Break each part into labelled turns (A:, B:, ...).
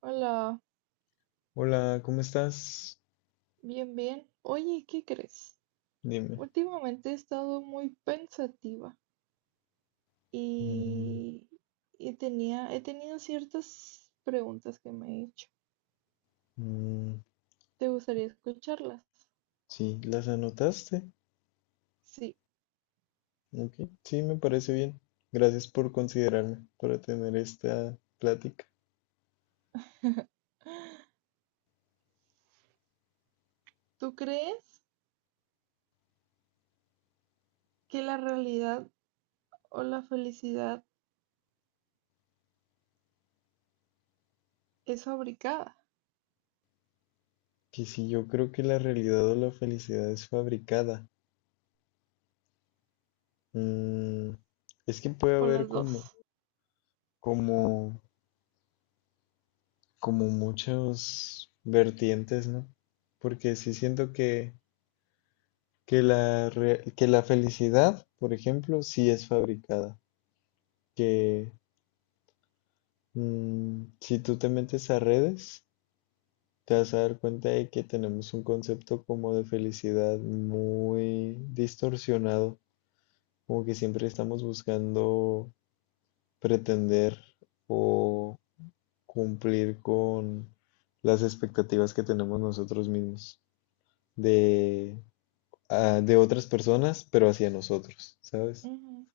A: Hola,
B: Hola, ¿cómo estás?
A: bien, bien. Oye, ¿qué crees?
B: Dime.
A: Últimamente he estado muy pensativa
B: Mm,
A: y, he tenido ciertas preguntas que me he hecho.
B: mm,
A: ¿Te gustaría escucharlas?
B: sí, ¿las anotaste?
A: Sí.
B: Ok, sí, me parece bien. Gracias por considerarme para tener esta plática.
A: ¿Tú crees que la realidad o la felicidad es fabricada?
B: Que si yo creo que la realidad o la felicidad es fabricada. Mm, es que puede
A: ¿O
B: haber
A: las dos?
B: como, como muchas vertientes, ¿no? Porque sí siento que, que la felicidad, por ejemplo, sí es fabricada. Que si tú te metes a redes, te vas a dar cuenta de que tenemos un concepto como de felicidad muy distorsionado, como que siempre estamos buscando pretender o cumplir con las expectativas que tenemos nosotros mismos de, de otras personas, pero hacia nosotros, ¿sabes?
A: Ujú.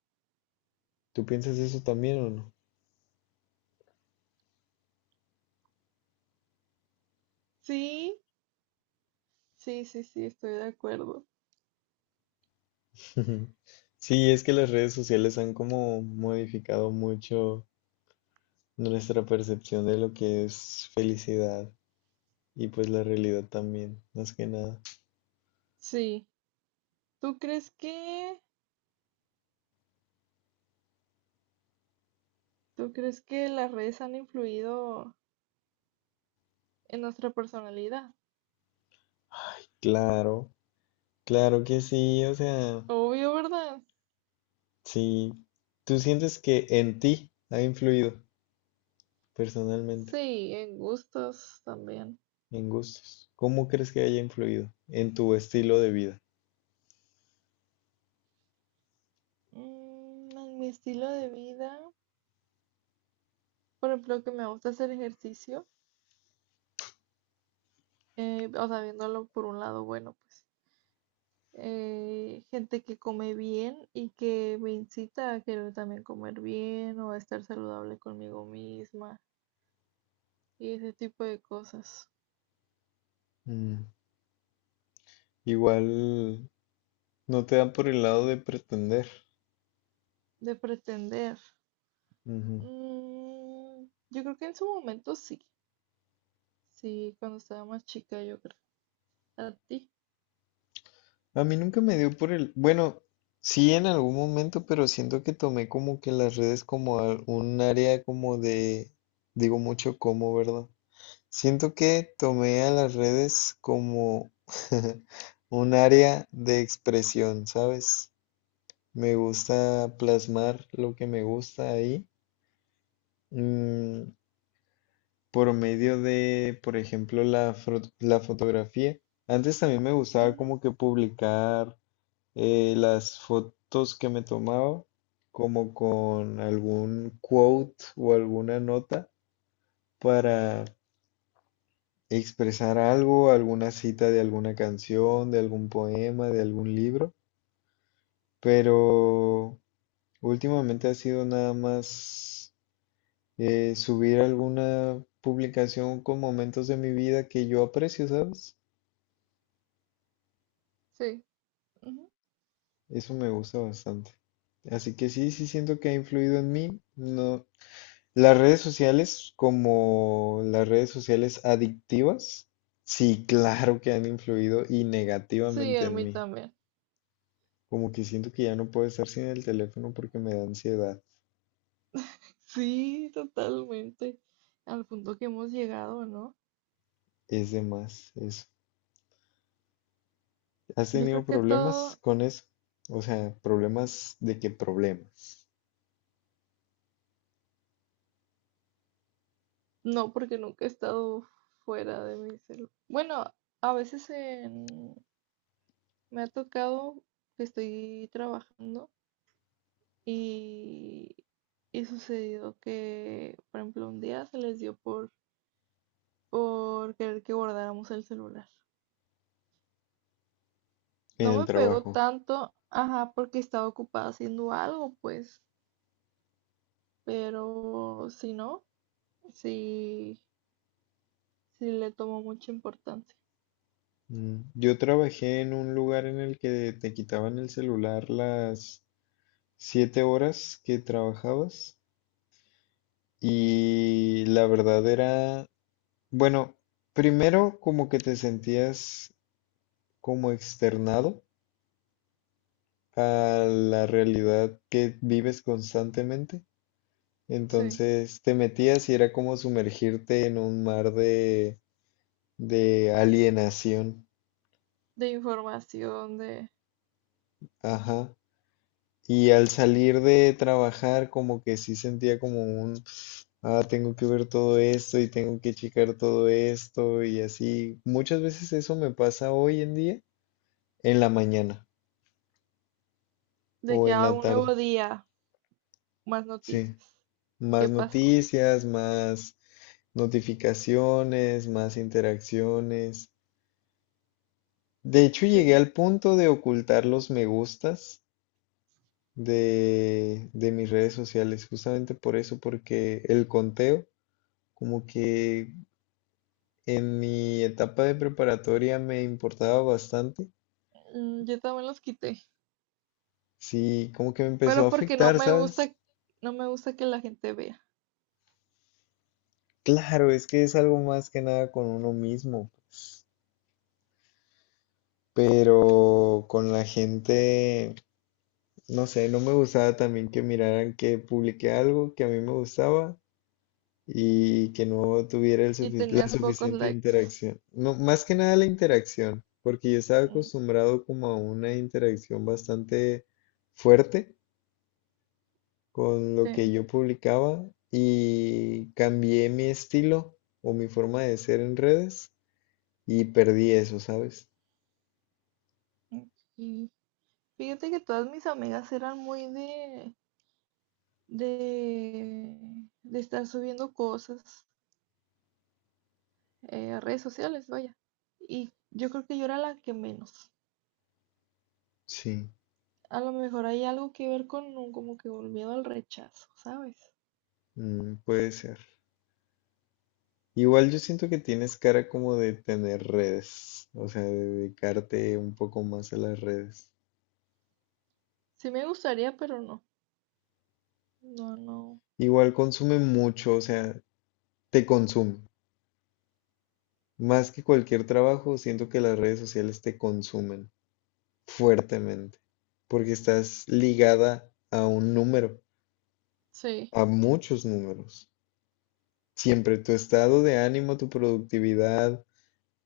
B: ¿Tú piensas eso también o no?
A: Sí, sí, sí, sí, estoy de acuerdo.
B: Sí, es que las redes sociales han como modificado mucho nuestra percepción de lo que es felicidad y pues la realidad también, más que nada.
A: Sí. ¿Tú crees que, ¿tú crees que las redes han influido? En nuestra personalidad.
B: Claro, claro que sí, o sea,
A: Obvio, ¿verdad?
B: sí, tú sientes que en ti ha influido personalmente,
A: Sí, en gustos también.
B: en gustos. ¿Cómo crees que haya influido en tu estilo de vida?
A: En mi estilo de vida, por ejemplo, que me gusta hacer ejercicio, o sea, viéndolo por un lado bueno, pues. Gente que come bien y que me incita a querer también comer bien o a estar saludable conmigo misma y ese tipo de cosas.
B: Mm, igual no te dan por el lado de pretender.
A: De pretender. Mm, yo creo que en su momento sí. Sí, cuando estaba más chica, yo creo. ¿A ti?
B: A mí nunca me dio por el, bueno, sí en algún momento, pero siento que tomé como que las redes como un área como de, digo mucho como, ¿verdad? Siento que tomé a las redes como un área de expresión, ¿sabes? Me gusta plasmar lo que me gusta ahí, mm, por medio de, por ejemplo, la fotografía. Antes también me gustaba
A: Ujú.
B: como que publicar las fotos que me tomaba, como con algún quote o alguna nota para expresar algo, alguna cita de alguna canción, de algún poema, de algún libro, pero últimamente ha sido nada más subir alguna publicación con momentos de mi vida que yo aprecio, ¿sabes?
A: Sí, ujú.
B: Eso me gusta bastante. Así que sí, sí siento que ha influido en mí. No, las redes sociales, como las redes sociales adictivas, sí, claro que han influido y
A: Sí,
B: negativamente
A: a
B: en
A: mí
B: mí.
A: también.
B: Como que siento que ya no puedo estar sin el teléfono porque me da ansiedad.
A: Sí, totalmente. Al punto que hemos llegado, ¿no?
B: Es de más eso. ¿Has
A: Yo
B: tenido
A: creo que
B: problemas
A: todo,
B: con eso? O sea, problemas de qué problemas
A: no, porque nunca he estado fuera de mi celular. Bueno, a veces me ha tocado que estoy trabajando y, y sucedió que, por ejemplo, un día se les dio por querer que guardáramos el celular.
B: en
A: No
B: el
A: me pegó
B: trabajo.
A: tanto, ajá, porque estaba ocupada haciendo algo, pues. Pero si no, sí, sí le tomo mucha importancia.
B: Mm, yo trabajé en un lugar en el que te quitaban el celular las 7 horas que trabajabas y la verdad era, bueno, primero como que te sentías como externado a la realidad que vives constantemente.
A: Sí,
B: Entonces te metías y era como sumergirte en un mar de alienación.
A: de información,
B: Ajá. Y al salir de trabajar como que sí sentía como un, tengo que ver todo esto y tengo que checar todo esto y así. Muchas veces eso me pasa hoy en día en la mañana
A: de
B: o
A: que
B: en
A: haga
B: la
A: un
B: tarde.
A: nuevo día, más
B: Sí.
A: noticias.
B: Más
A: ¿Qué pasó?
B: noticias, más notificaciones, más interacciones. De hecho, llegué
A: Sí.
B: al punto de ocultar los me gustas de mis redes sociales, justamente por eso, porque el conteo, como que en mi etapa de preparatoria me importaba bastante.
A: Yo también los quité,
B: Sí, como que me empezó a
A: pero porque no
B: afectar,
A: me
B: ¿sabes?
A: gusta, no me gusta que la gente vea.
B: Claro, es que es algo más que nada con uno mismo, pero con la gente no sé, no me gustaba también que miraran que publiqué algo que a mí me gustaba y que no tuviera
A: Y
B: la
A: tenías pocos
B: suficiente
A: likes.
B: interacción. No, más que nada la interacción, porque yo estaba
A: Mm,
B: acostumbrado como a una interacción bastante fuerte con lo que
A: ok,
B: yo publicaba y cambié mi estilo o mi forma de ser en redes y perdí eso, ¿sabes?
A: mm, y Fíjate que todas mis amigas eran muy de, de estar subiendo cosas a redes sociales, vaya. Y yo creo que yo era la que menos.
B: Sí,
A: A lo mejor hay algo que ver con un, como que un miedo al rechazo, ¿sabes?
B: puede ser. Igual yo siento que tienes cara como de tener redes, o sea, de dedicarte un poco más a las redes.
A: Sí me gustaría, pero no. No, no.
B: Igual consume mucho, o sea, te consume. Más que cualquier trabajo, siento que las redes sociales te consumen fuertemente, porque estás ligada a un número,
A: Sí,
B: a muchos números. Siempre tu estado de ánimo, tu productividad,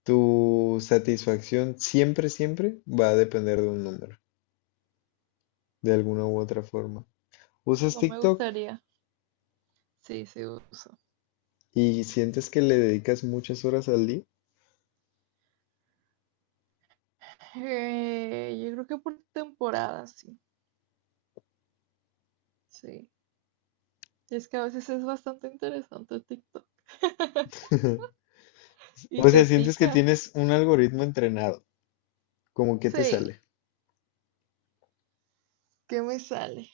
B: tu satisfacción, siempre, siempre va a depender de un número, de alguna u otra forma. ¿Usas
A: no me
B: TikTok?
A: gustaría. Sí, sí uso.
B: ¿Y sientes que le dedicas muchas horas al día?
A: Yo creo que por temporada, sí. Sí. Es que a veces es bastante interesante TikTok. Y
B: O sea,
A: te
B: sientes que
A: pica.
B: tienes un algoritmo entrenado, como que te
A: Sí,
B: sale.
A: ¿qué me sale?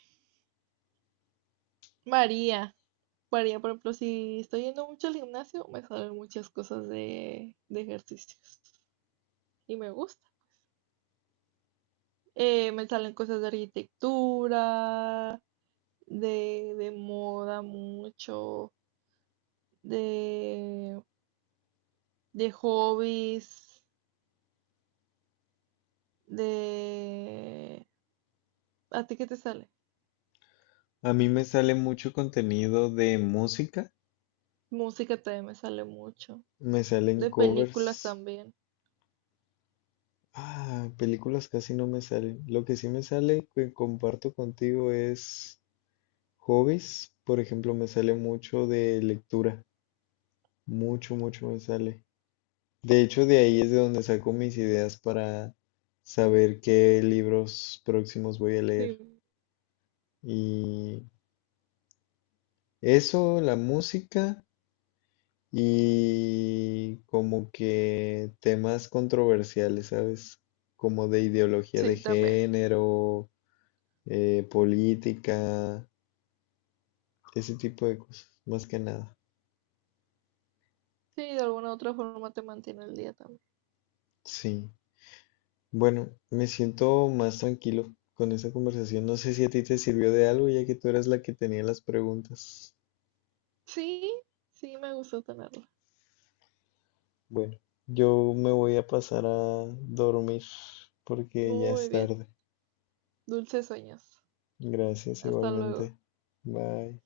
A: María. Varía, por ejemplo, si estoy yendo mucho al gimnasio, me salen muchas cosas de ejercicios y me gusta. Me salen cosas de arquitectura, de moda mucho, de, de hobbies, de... ¿A ti qué te sale?
B: A
A: Ah,
B: mí
A: me
B: me
A: sa-
B: sale mucho contenido de música,
A: Música también me sale mucho,
B: me salen
A: de
B: covers.
A: películas también.
B: Ah, películas casi no me salen. Lo que sí me sale que comparto contigo es hobbies. Por ejemplo, me sale mucho de lectura. Mucho, mucho me sale. De hecho, de ahí es de donde saco mis ideas para saber qué libros próximos voy a
A: Sí,
B: leer. Y eso, la música y como que temas controversiales, ¿sabes? Como de ideología de
A: sí, también.
B: género, política, ese tipo de cosas, más que nada.
A: Sí, de alguna otra forma te mantiene el día también.
B: Sí. Bueno, me siento más tranquilo con esa conversación. No sé si a ti te sirvió de algo, ya que tú eras la que tenía las preguntas.
A: Sí, sí, me gustó tenerlo.
B: Bueno, yo me voy a pasar a dormir porque ya es
A: Muy bien.
B: tarde.
A: Dulces sueños.
B: Gracias
A: Hasta luego.
B: igualmente. Bye.